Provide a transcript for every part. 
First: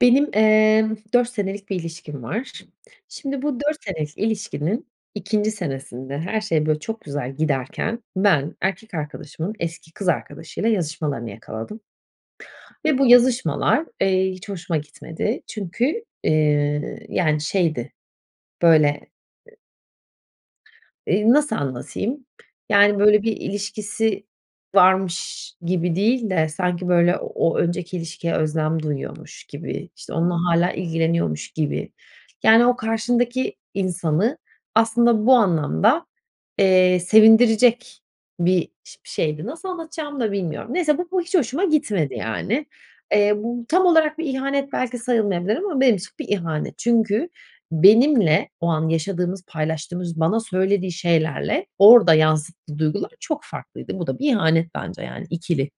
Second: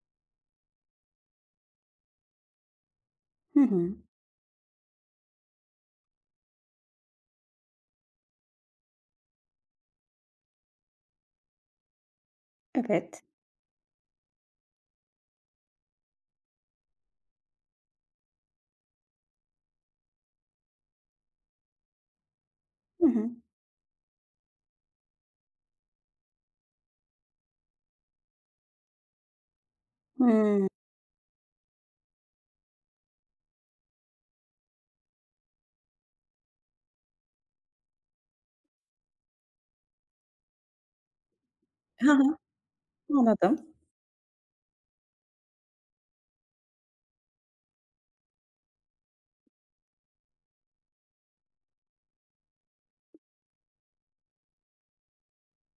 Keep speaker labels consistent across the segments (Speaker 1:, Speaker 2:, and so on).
Speaker 1: Benim, ııı, 4 senelik bir ilişkim var. Şimdi bu
Speaker 2: Hı
Speaker 1: 4
Speaker 2: hı.
Speaker 1: senelik ilişkinin 2'nci senesinde her şey böyle çok güzel giderken ben erkek arkadaşımın eski kız arkadaşıyla yazışmalarını yakaladım ve bu
Speaker 2: Evet.
Speaker 1: yazışmalar, iii, hiç hoşuma gitmedi. Çünkü, ııı, yani şeydi böyle, ııı, nasıl anlatayım, yani,
Speaker 2: Hı
Speaker 1: böyle
Speaker 2: hı.
Speaker 1: bir ilişkisi varmış gibi değil de sanki böyle o önceki ilişkiye özlem duyuyormuş gibi, işte, onunla
Speaker 2: Hıı.
Speaker 1: hâlâ ilgileniyormuş gibi. Yani, o karşındaki insanı aslında bu anlamda, eee, sevindirecek bir şe şeydi. Nasıl anlatacağımı da bilmiyorum. Neyse bu ho hiç hoşuma
Speaker 2: Hı
Speaker 1: gitmedi,
Speaker 2: hı.
Speaker 1: yani. Eee, bu
Speaker 2: Anladım.
Speaker 1: tam olarak bir ihanet belki sayılmayabilir ama benim için bir ihanet. Çünkü benimle o an yaşadığımız, paylaştığımız, bana söylediği şeylerle orada yansıttığı duygular çok farklıydı. Bu da bir ihanet bence yani ikili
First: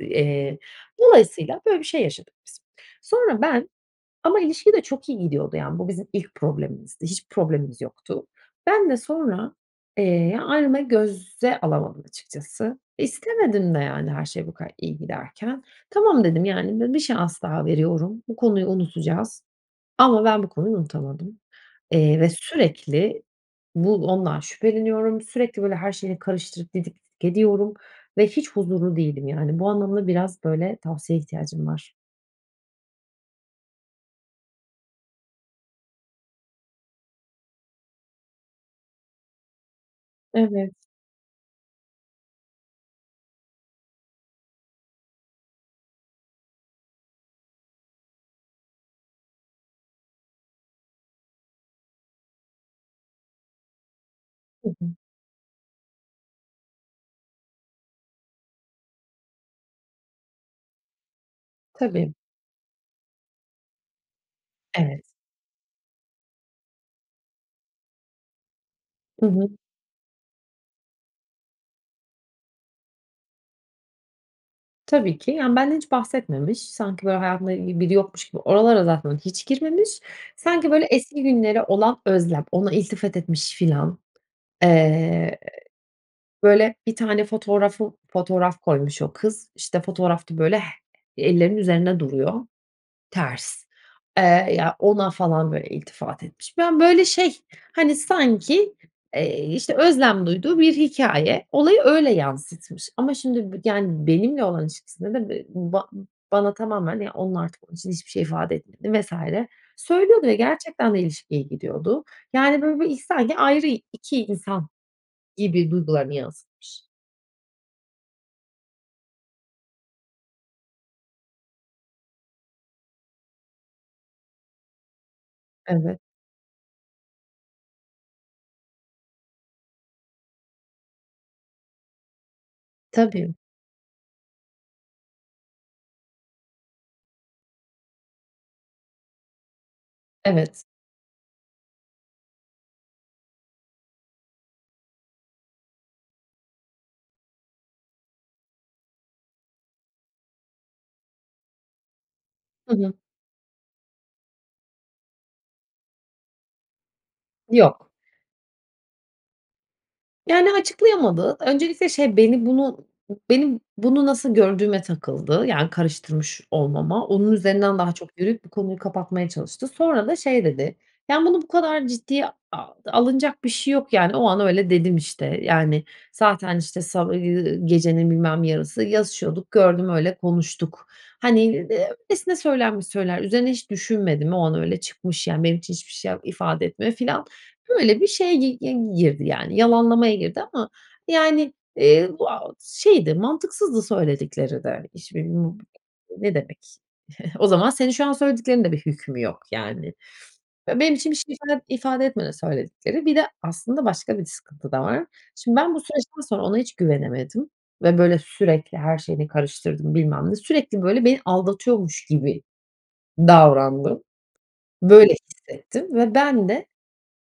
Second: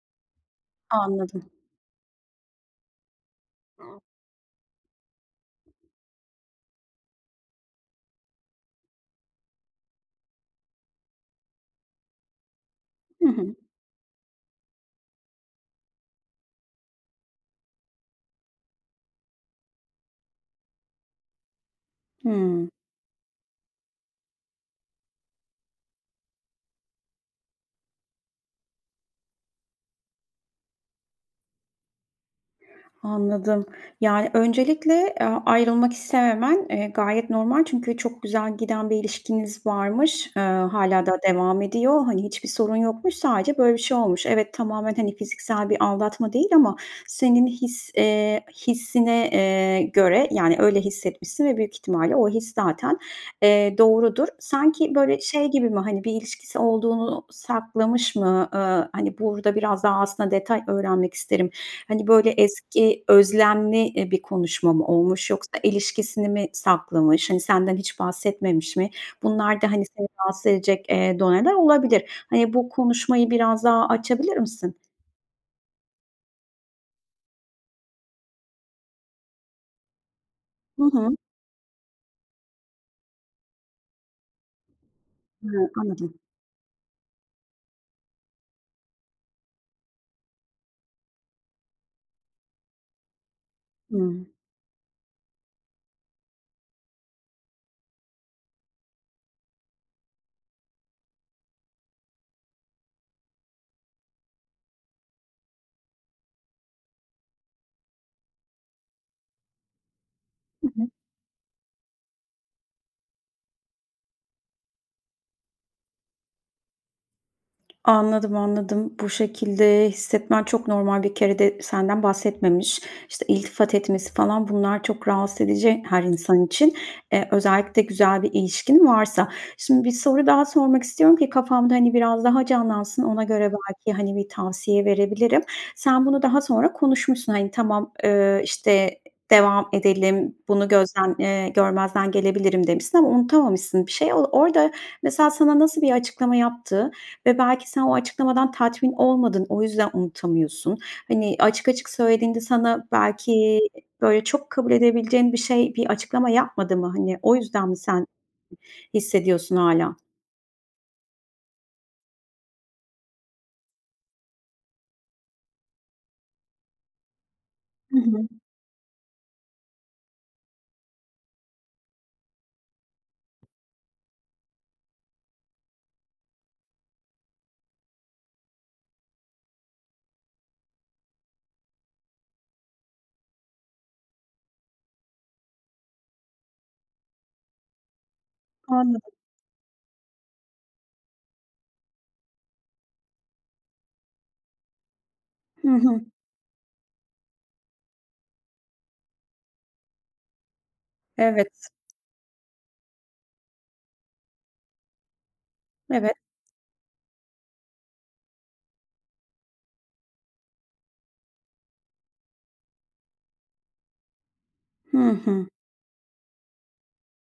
Speaker 1: Eee,
Speaker 2: Anladım.
Speaker 1: dolayısıyla, böyle bir şey yaşadık biz. Sonra ben
Speaker 2: [unintelligible]
Speaker 1: ama ilişki de çok iyi gidiyordu, yani bu bizim ilk problemimizdi, hiçbir problemimiz yoktu. Ben de sonra, eee, ayrılmayı göze alamadım açıkçası.
Speaker 2: Hı hı.
Speaker 1: İstemedim de yani her şey bu kadar iyi giderken. "Tamam." dedim "Yani, bir şans daha veriyorum, bu konuyu unutacağız." Ama ben bu konuyu unutamadım. İii, ve
Speaker 2: Hımm.
Speaker 1: sürekli bu ondan şüpheleniyorum, sürekli böyle her şeyini karıştırıp didik didik ediyorum ve hiç huzurlu değilim, yani. Bu anlamda biraz, böyle, tavsiyeye ihtiyacım var.
Speaker 2: Anladım. Yani, öncelikle a ayrılmak istememen, eee, gayet normal. Çünkü çok güzel giden bir ilişkiniz varmış, ııı,
Speaker 1: Evet.
Speaker 2: hâlâ da devam ediyor. Hani, hiçbir sorun yokmuş, sadece böyle bir şey olmuş. Evet, tamamen, hani, fiziksel bir aldatma değil ama senin his eee, hissine, eee, göre, yani, öyle hissetmişsin ve büyük ihtimalle o his zaten, eee, doğrudur.
Speaker 1: Hı hı.
Speaker 2: Sanki böyle şey gibi mi hani bir ilişkisi olduğunu saklamış mı, ııı, hani, burada biraz daha aslında detay öğrenmek isterim. Hani,
Speaker 1: Tabii.
Speaker 2: böyle, eski özlemli, eee, bir konuşma mı
Speaker 1: Evet.
Speaker 2: olmuş yoksa ilişkisini mi saklamış? Hani, senden hiç bahsetmemiş mi?
Speaker 1: Hı hı.
Speaker 2: Bunlar da, hani, seni rahatsız edecek, eee, doneler olabilir. Hani, bu konuşmayı biraz daha açabilir misin?
Speaker 1: Tabii ki, yani, benden hiç bahsetmemiş, sanki böyle hayatında ilgi biri yokmuş gibi oralara zaten hiç girmemiş. Sanki
Speaker 2: Hı
Speaker 1: böyle
Speaker 2: hı.
Speaker 1: eski günlere olan özlem, ona iltifat etmiş filan. Eee,
Speaker 2: Hıı, anladım.
Speaker 1: böyle bir tane fotoğrafı fotoğraf koymuş o kız, işte, fotoğrafta böyle h ellerinin üzerinde duruyor, ters.
Speaker 2: Hımm.
Speaker 1: Eee, ya ona falan böyle iltifat etmiş. Ben böyle şey, hani, sanki, eee, işte, özlem duyduğu bir hikâye olayı öyle yansıtmış ama şimdi bü yani, benimle olan ilişkisinde de b ba bana tamamen, ya, onunla artık onun için hiçbir şey ifade etmediğini vs. söylüyordu ve
Speaker 2: Hı hı.
Speaker 1: gerçekten de ilişki iyi gidiyordu. Yani, böyle bir, iii, sanki ayrı 2 insan gibi duygularını yansıtmış.
Speaker 2: Anladım, anladım. Bu şekilde hissetmen çok normal. Bir kere de senden bahsetmemiş. İşte, iltifat etmesi falan, bunlar çok rahatsız edici
Speaker 1: Evet.
Speaker 2: her insan için. E, özellikle güzel bir ilişkin varsa. Şimdi, bir soru daha sormak istiyorum ki kafamda, hani, biraz daha canlansın, ona
Speaker 1: Tabii.
Speaker 2: göre belki, hani, bir tavsiye verebilirim. Sen bunu daha sonra konuşmuşsun, hani, “Tamam, eee, işte, devam edelim,
Speaker 1: Evet.
Speaker 2: bunu gözden eee, görmezden gelebilirim.” demişsin ama unutamamışsın bir şey. O, orada, mesela, sana nasıl bir açıklama yaptı ve belki sen o açıklamadan tatmin olmadın, o yüzden unutamıyorsun. Hani, açık açık söylediğinde
Speaker 1: Hı
Speaker 2: sana
Speaker 1: hı.
Speaker 2: belki böyle çok kabul edebileceğin bir şey, bir açıklama yapmadı mı? Hani, o yüzden mi
Speaker 1: Yok.
Speaker 2: sen hissediyorsun hâlâ?
Speaker 1: Yani, açıklayamadı. Öncelikle, şey, beni bunu benim bunu, nasıl gördüğüme takıldı, yani, karıştırmış olmama. Onun üzerinden daha
Speaker 2: Hı
Speaker 1: çok
Speaker 2: hı.
Speaker 1: yürüyüp bu konuyu kapatmaya çalıştı. Sonra da şey dedi: “Yani, bunu bu kadar ciddiye a alınacak bir şeyi yok. Yani, o an öyle dedim, işte. Yani, zaten, işte, sa ııı, gecenin bilmem yarısı yazışıyorduk, gördüm, öyle konuştuk. Hani, eee, [unintelligible] öylesine söylenmiş sözler, üzerine hiç düşünmedim. O an öyle çıkmış, yani, benim için hiçbir şey yap ifade etmiyor.” filan. Böyle bir şeye gi gi
Speaker 2: Anladım.
Speaker 1: girdi, yani, yalanlamaya girdi ama yani, eee, bu, aaa, şeydi, mantıksızdı söyledikleri de. [unintelligible]
Speaker 2: Hı hı.
Speaker 1: Ne demek? O zaman senin şu an söylediklerinin de bir hükmü yok, yani. Benim için bir şey ifa
Speaker 2: Evet.
Speaker 1: ifade etmedi söyledikleri. Bir de aslında başka bir sıkıntı da var. Şimdi, ben bu
Speaker 2: Evet.
Speaker 1: süreçten sonra ona hiç güvenemedim ve böyle sürekli her şeyini karıştırdım, bilmem ne. Sürekli böyle beni aldatıyormuş gibi davrandım,
Speaker 2: Hı
Speaker 1: böyle
Speaker 2: hı.
Speaker 1: hissettim ve ben de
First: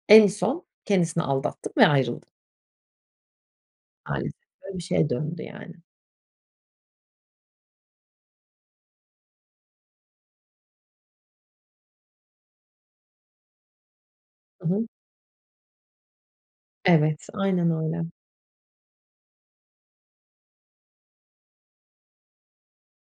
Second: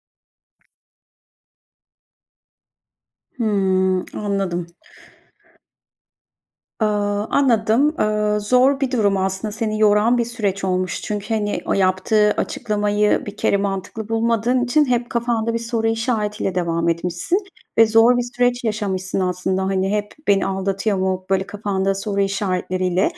Speaker 1: en son kendisini aldattım ve ayrıldım.
Speaker 2: Hıı,
Speaker 1: [unintelligible]
Speaker 2: anladım.
Speaker 1: Öyle bir şeye döndü, yani.
Speaker 2: Aaa, anladım. Aaa, zor bir durum aslında. Seni yoran bir süreç olmuş çünkü, hani, o yaptığı açıklamayı bir kere mantıklı bulmadığın
Speaker 1: Hı
Speaker 2: için
Speaker 1: hı.
Speaker 2: hep kafanda bir soru işaretiyle devam
Speaker 1: Evet.
Speaker 2: etmişsin.
Speaker 1: Aynen
Speaker 2: Ve
Speaker 1: öyle.
Speaker 2: zor bir süreç yaşamışsın aslında, hani, hep beni aldatıyor mu, böyle kafanda soru işaretleriyle.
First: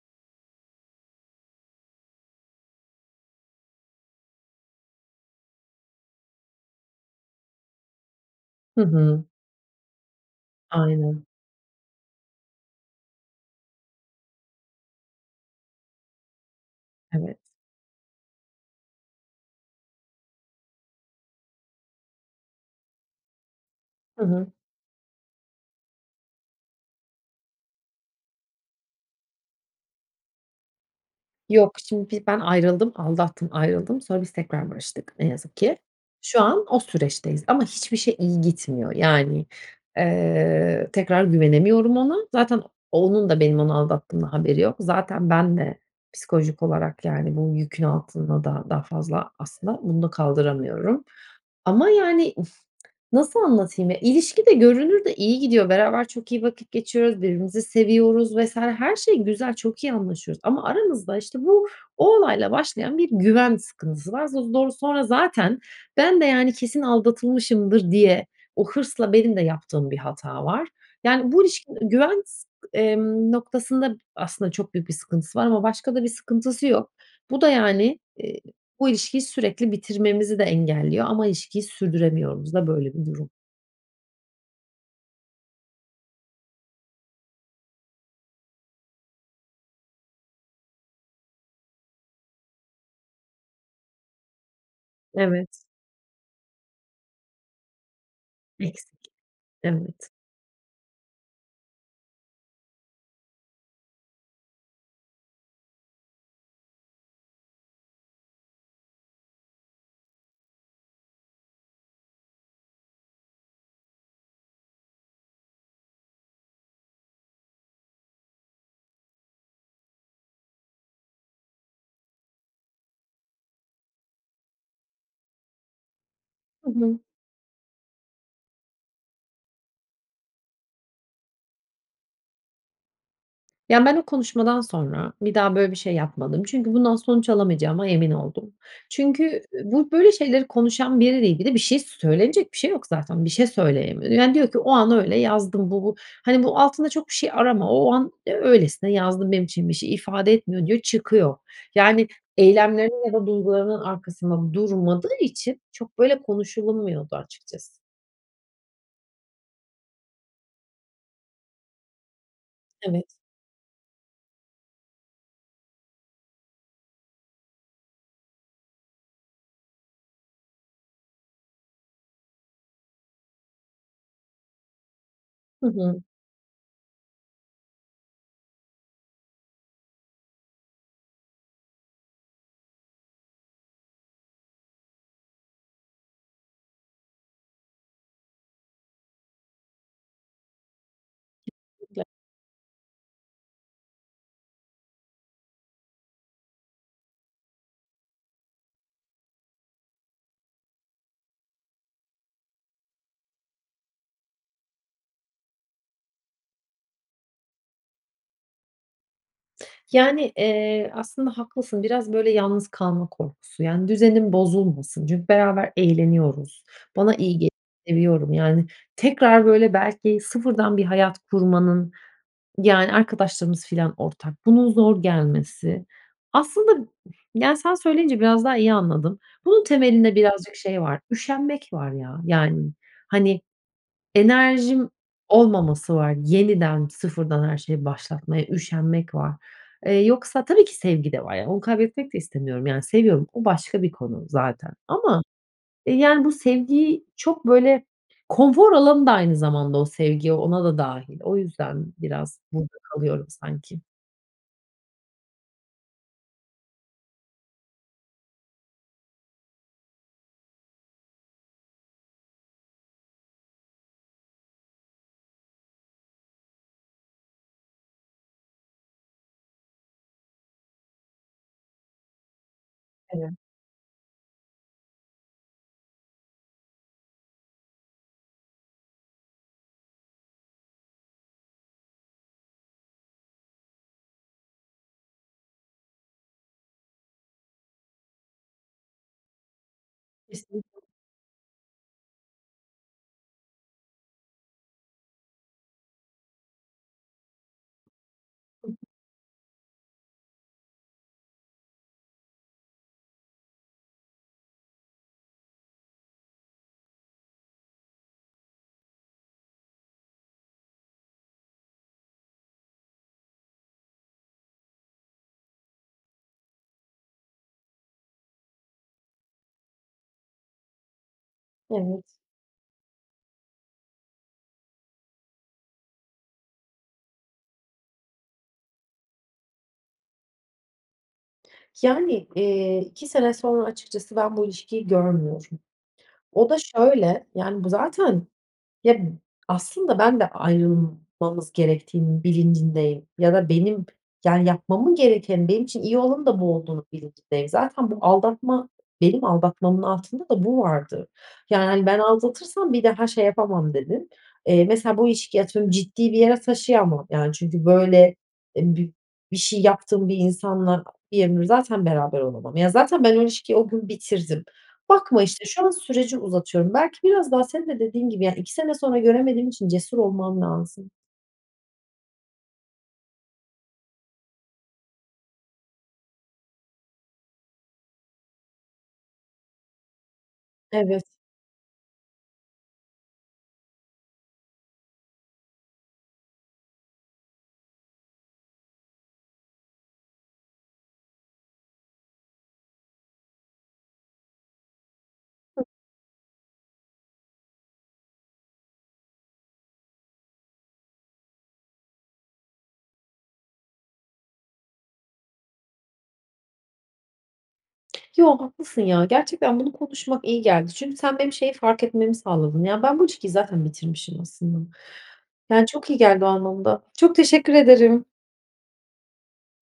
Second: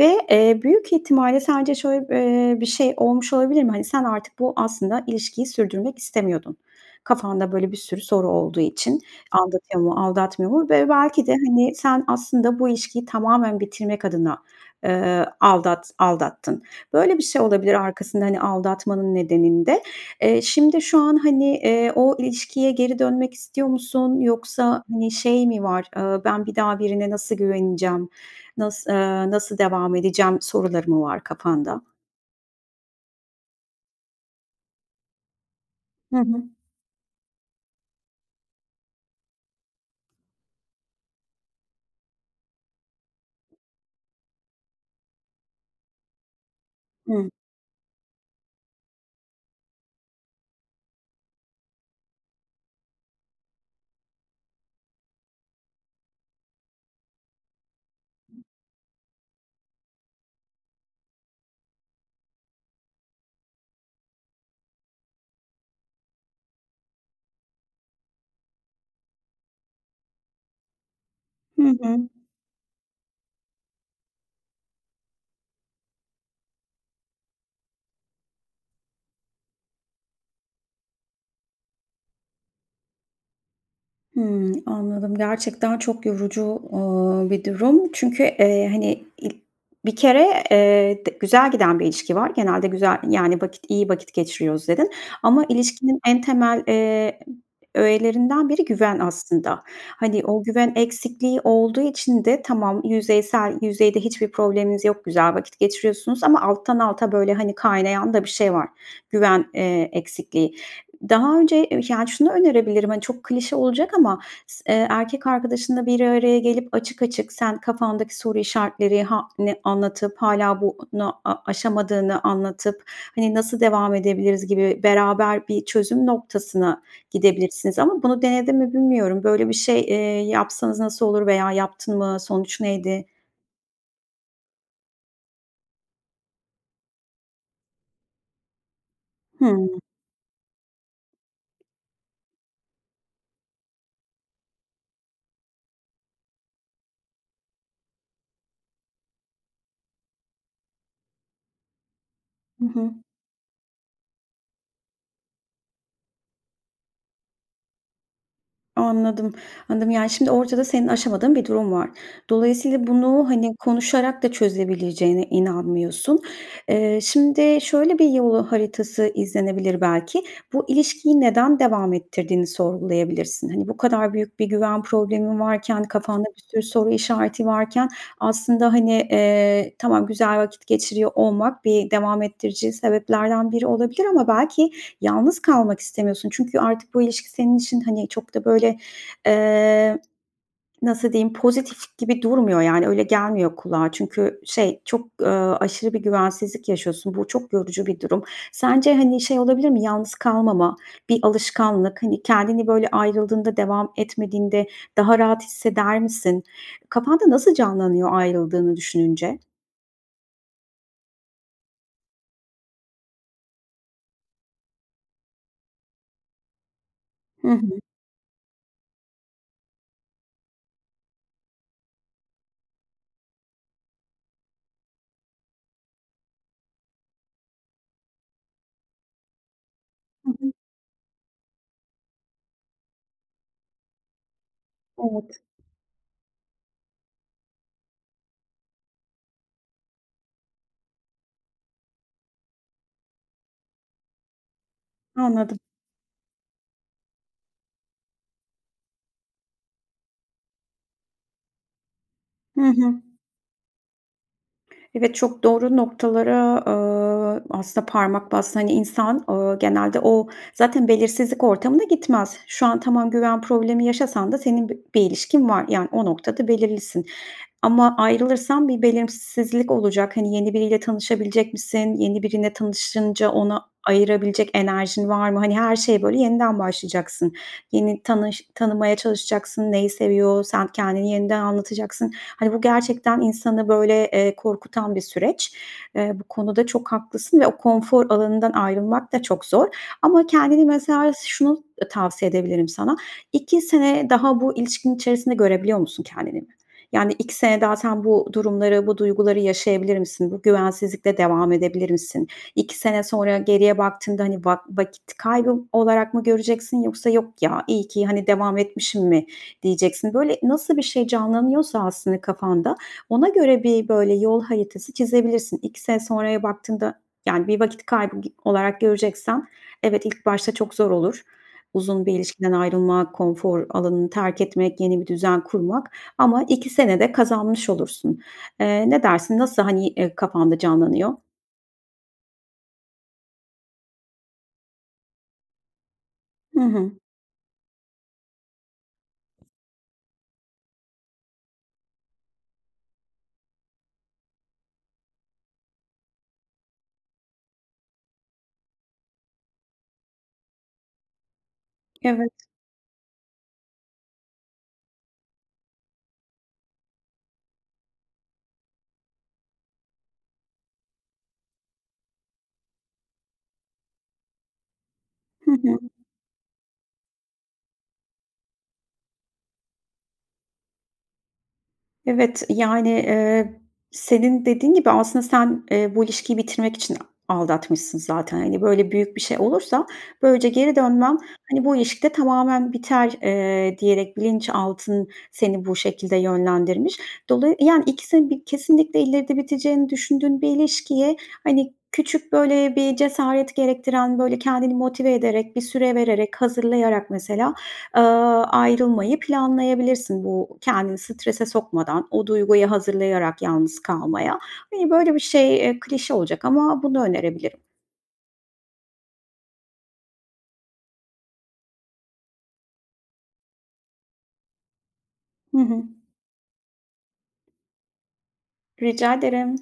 Speaker 2: Ve, eee, büyük ihtimalle sence şöyle b eee, bir şey olmuş olabilir mi? Hani, sen artık bu aslında ilişkiyi sürdürmek istemiyordun. Kafanda böyle bir sürü soru olduğu
Speaker 1: Hı
Speaker 2: için,
Speaker 1: hı.
Speaker 2: aldatıyor mu, aldatmıyor mu? Ve
Speaker 1: Aynen.
Speaker 2: belki de, hani, sen aslında bu ilişkiyi tamamen bitirmek adına, eee, aldat aldattın. Böyle bir
Speaker 1: Evet.
Speaker 2: şey olabilir arkasında, hani, aldatmanın nedeninde. Eee, şimdi şu an, hani, eee, o ilişkiye geri dönmek istiyor musun,
Speaker 1: Hı hı.
Speaker 2: yoksa, hani, şey mi var, eee, ben bir daha birine nasıl güveneceğim, nas eee, nasıl devam edeceğim soruları mı var
Speaker 1: Yok,
Speaker 2: kafanda?
Speaker 1: şimdi, biz ben ayrıldım. Aldattım, ayrıldım. Sonra biz tekrar barıştık ne yazık ki.
Speaker 2: Hı
Speaker 1: Şu
Speaker 2: hı.
Speaker 1: an o süreçteyiz ama hiçbir şey iyi gitmiyor. Yani, eee, tekrar güvenemiyorum ona. Zaten onun da benim onu aldattığımdan haberi yok. Zaten ben de psikolojik olarak,
Speaker 2: Hıı
Speaker 1: yani, bu yükün altında da daha fazla aslında bunu da kaldıramıyorum ama, yani, nasıl anlatayım, ya, ilişki de görünürde iyi gidiyor. Beraber çok iyi vakit geçiriyoruz, birbirimizi seviyoruz vs. her şey güzel, çok iyi anlaşıyoruz ama aramızda, işte, bu, o olayla başlayan bir güven sıkıntısı var. [unintelligible] Sonra zaten ben de, yani, kesin aldatılmışımdır diye o hırsla benim de yaptığım bir hata var. Yani, bu
Speaker 2: Hı
Speaker 1: ilişkide
Speaker 2: hı.
Speaker 1: güven, s emm, noktasında aslında çok büyük bir sıkıntısı var ama başka da bir sıkıntısı yok. Bu da, yani, eee, bu ilişkiyi sürekli bitirmemizi de engelliyor ama ilişkiyi sürdüremiyoruz da. Böyle bir durum.
Speaker 2: Hıı, anladım. Gerçekten çok yorucu, ııı, bir durum. Çünkü, eee, hani, ilk bir kere, eee, de güzel giden bir ilişki var. Genelde güzel yani, vakit iyi vakit geçiriyoruz dedin. Ama
Speaker 1: Evet.
Speaker 2: ilişkinin en temel, eee, öğelerinden biri güven
Speaker 1: Eksik.
Speaker 2: aslında.
Speaker 1: Evet.
Speaker 2: Hani, o güven eksikliği olduğu için de tamam, yüzeysel yüzeyde hiçbir probleminiz yok, güzel vakit geçiriyorsunuz ama alttan alta böyle, hani, kaynayan da bir şey var, güven, eee, eksikliği. Daha önce, eee, yani, şunu önerebilirim, hani, çok klişe olacak ama s eee, erkek arkadaşınla bir araya gelip açık açık sen kafandaki soru işaretleri ha ne anlatıp hâlâ bunu a aşamadığını anlatıp, hani, nasıl devam edebiliriz gibi beraber bir çözüm
Speaker 1: Hı
Speaker 2: noktasına
Speaker 1: hı.
Speaker 2: gidebilirsiniz ama bunu denedin mi bilmiyorum. Böyle bir şey, eee, yapsanız nasıl olur veya yaptın mı, sonuç neydi?
Speaker 1: Ya, ben o konuşmadan sonra, bir daha böyle bir şey yapmadım. Çünkü bundan sonuç alamayacağıma emin oldum. Çünkü, eee,
Speaker 2: Hımm.
Speaker 1: bu, böyle, şeyleri konuşan biriyle ilgili bir şey, söylenecek bir şey yok zaten bir şey söyleyemiyor. Yani, diyor ki o an öyle yazdım bu bu Hani, bu altında çok bir şey arama, o an, eee, öylesine yazdım benim için bir şey ifade etmiyor diyor çıkıyor. Yani,
Speaker 2: Hı hı.
Speaker 1: eylemlerinin ya da duygularının arkasında durmadığı için çok böyle, konuşulmuyordu açıkçası.
Speaker 2: Anladım. Anladım, yani, şimdi ortada senin aşamadığın bir durum var. Dolayısıyla
Speaker 1: Evet.
Speaker 2: bunu, hani, konuşarak da çözebileceğine inanmıyorsun. Eee, şimdi, şöyle bir yol haritası izlenebilir belki. Bu ilişkiyi neden devam ettirdiğini sorgulayabilirsin. Hani, bu kadar büyük bir güven problemin
Speaker 1: Hı
Speaker 2: varken,
Speaker 1: hı.
Speaker 2: kafanda bir sürü soru işareti varken. Aslında, hani, eee, tamam, güzel vakit geçiriyor olmak bir devam ettirici sebeplerden biri olabilir ama belki yalnız kalmak istemiyorsun. Çünkü artık bu ilişki senin için, hani, çok da, böyle, eee, nasıl diyeyim, pozitif
Speaker 1: [unintelligible]
Speaker 2: gibi durmuyor, yani, öyle gelmiyor kulağa. Çünkü şey çok, eee, aşırı bir güvensizlik yaşıyorsun. Bu çok yorucu bir durum. Sence, hani, şey olabilir mi yalnız kalmama, bir alışkanlık. Hani, kendini böyle, ayrıldığında devam etmediğinde daha rahat hisseder misin? Kafanda nasıl canlanıyor ayrıldığını düşününce?
Speaker 1: Yani, eee, aslında haklısın, biraz böyle, yalnız kalma korkusu. Yani, düzenim bozulmasın. Çünkü beraber eğleniyoruz. Bana
Speaker 2: Hı
Speaker 1: iyi
Speaker 2: hı.
Speaker 1: [unintelligible] seviyorum yani. Tekrar böyle, belki sıfırdan bir hayat kurmanın, yani, arkadaşlarımız filan ortak, bunun zor gelmesi. Aslında, yani, sen söyleyince biraz daha iyi anladım. Bunun temelinde,
Speaker 2: Hı hı.
Speaker 1: birazcık şey var üşenmek var ya. Yani, hani, enerjim
Speaker 2: Evet.
Speaker 1: olmaması var. Yeniden, sıfırdan her şeyi başlatmaya üşenmek var. Eee, yoksa tabii ki sevgi de var. Yani, onu kaybetmek de istemiyorum, yani, seviyorum. O başka bir konu zaten ama,
Speaker 2: Anladım.
Speaker 1: eee, yani, bu sevgiyi çok, böyle, konfor alanı da aynı zamanda o sevgi ona da dâhil. O yüzden biraz
Speaker 2: Hı
Speaker 1: burada
Speaker 2: hı.
Speaker 1: kalıyorum sanki.
Speaker 2: Evet çok doğru noktalara, eee, aslında parmak bastın. Hani, insan, eee, genelde o zaten belirsizlik ortamına gitmez. Şu an tamam güven problemi yaşasan da senin b bir ilişkin var. Yani, o noktada belirlisin ama ayrılırsan bir belirsizlik olacak. Hani, yeni biriyle tanışabilecek misin? Yeni biriyle tanışınca,
Speaker 1: Evet.
Speaker 2: ona ayırabilecek enerjin var mı? Hani, her şeye, böyle, yeniden başlayacaksın. Yeni tanış tanımaya çalışacaksın, neyi seviyor, sen kendini yeniden anlatacaksın. Hani, bu gerçekten insanı, böyle, eee, korkutan bir süreç. Eee, bu konuda çok haklısın ve o konfor alanından ayrılmak da çok zor. Ama kendini
Speaker 1: Kesinlikle.
Speaker 2: mesela, şunu tavsiye edebilirim sana. 2 sene daha bu ilişkinin içerisinde görebiliyor musun kendini? Yani, 2 sene zaten bu
Speaker 1: Hı hı.
Speaker 2: durumları, bu duyguları yaşayabilir misin? Bu güvensizlikle devam edebilir misin? 2 sene sonra geriye baktığında, hani, va vakit kaybı olarak mı göreceksin yoksa: "Yok ya, iyi ki, hani, devam etmişim." mi diyeceksin? Böyle, nasıl bir şey canlanıyorsa aslında kafanda ona göre bir, böyle, yol haritası çizebilirsin. 2 sene sonraya baktığında, yani, bir vakit kaybı olarak göreceksen Evet ilk başta çok zor olur.
Speaker 1: Evet.
Speaker 2: Uzun bir ilişkiden ayrılma, konfor alanını terk etmek, yeni bir düzen kurmak ama 2 sene de kazanmış olursun. Eee, ne dersin? Nasıl, hani, eee, kafanda canlanıyor?
Speaker 1: Yani, eee, 2 sene sonra açıkçası ben bu ilişkiyi görmüyorum. O da
Speaker 2: Hı hı.
Speaker 1: şöyle, yani, bu zaten, ya, aslında ben de ayrılmamız gerektiğinin bilincindeyim ya da benim, yani, yapmamın gerekeni benim için iyi olanın da bu olduğunun bilincindeyim. Zaten bu aldatma, benim aldatmamın altında da bu vardı. Yani, hani, ben
Speaker 2: Evet.
Speaker 1: aldatırsam bir daha şey yapamam dedim. Eee, mesela, bu ilişkiyi atıyorum, ciddi bir yere taşıyamam, yani, çünkü, böyle, eb bir şey yaptığım bir insanla zaten beraber olamam. Ya, zaten ben o ilişkiyi o gün bitirdim. Bakma işte,
Speaker 2: Hı
Speaker 1: şu an
Speaker 2: hı.
Speaker 1: süreci uzatıyorum. Belki biraz daha seni de dediğin gibi, yani, 2 sene sonra göremediğim için cesur olmam lazım.
Speaker 2: Evet, yani, eee, senin dediğin gibi aslında sen, eee, bu ilişkiyi bitirmek için aldatmışsın zaten. Hani, böyle, büyük bir şey olursa, böylece geri
Speaker 1: Evet.
Speaker 2: dönmen, hani, bu ilişkide tamamen biter, eee, diyerek bilinçaltın seni bu şekilde yönlendirmiş. Dola Yani, ikisinin bir kesinlikle ileride biteceğini düşündüğün bir ilişkiye, hani, küçük, böyle, bir cesaret gerektiren, böyle, kendini motive ederek, bir süre vererek, hazırlayarak mesela, eee, ayrılmayı planlayabilirsin. Bu, kendini strese sokmadan, o duyguyu hazırlayarak yalnız kalmaya. Hani, böyle bir şey, eee, klişe olacak ama bunu önerebilirim.
Speaker 1: Yo, haklısın, ya, gerçekten bunu konuşmak iyi geldi. Çünkü sen benim şeyi fark etmemi sağladın. Ya, ben bu ilişkiyi zaten bitirmişim aslında.
Speaker 2: Hı
Speaker 1: Yani,
Speaker 2: hı.
Speaker 1: çok iyi geldi o anlamda. Çok teşekkür ederim.
Speaker 2: Rica ederim.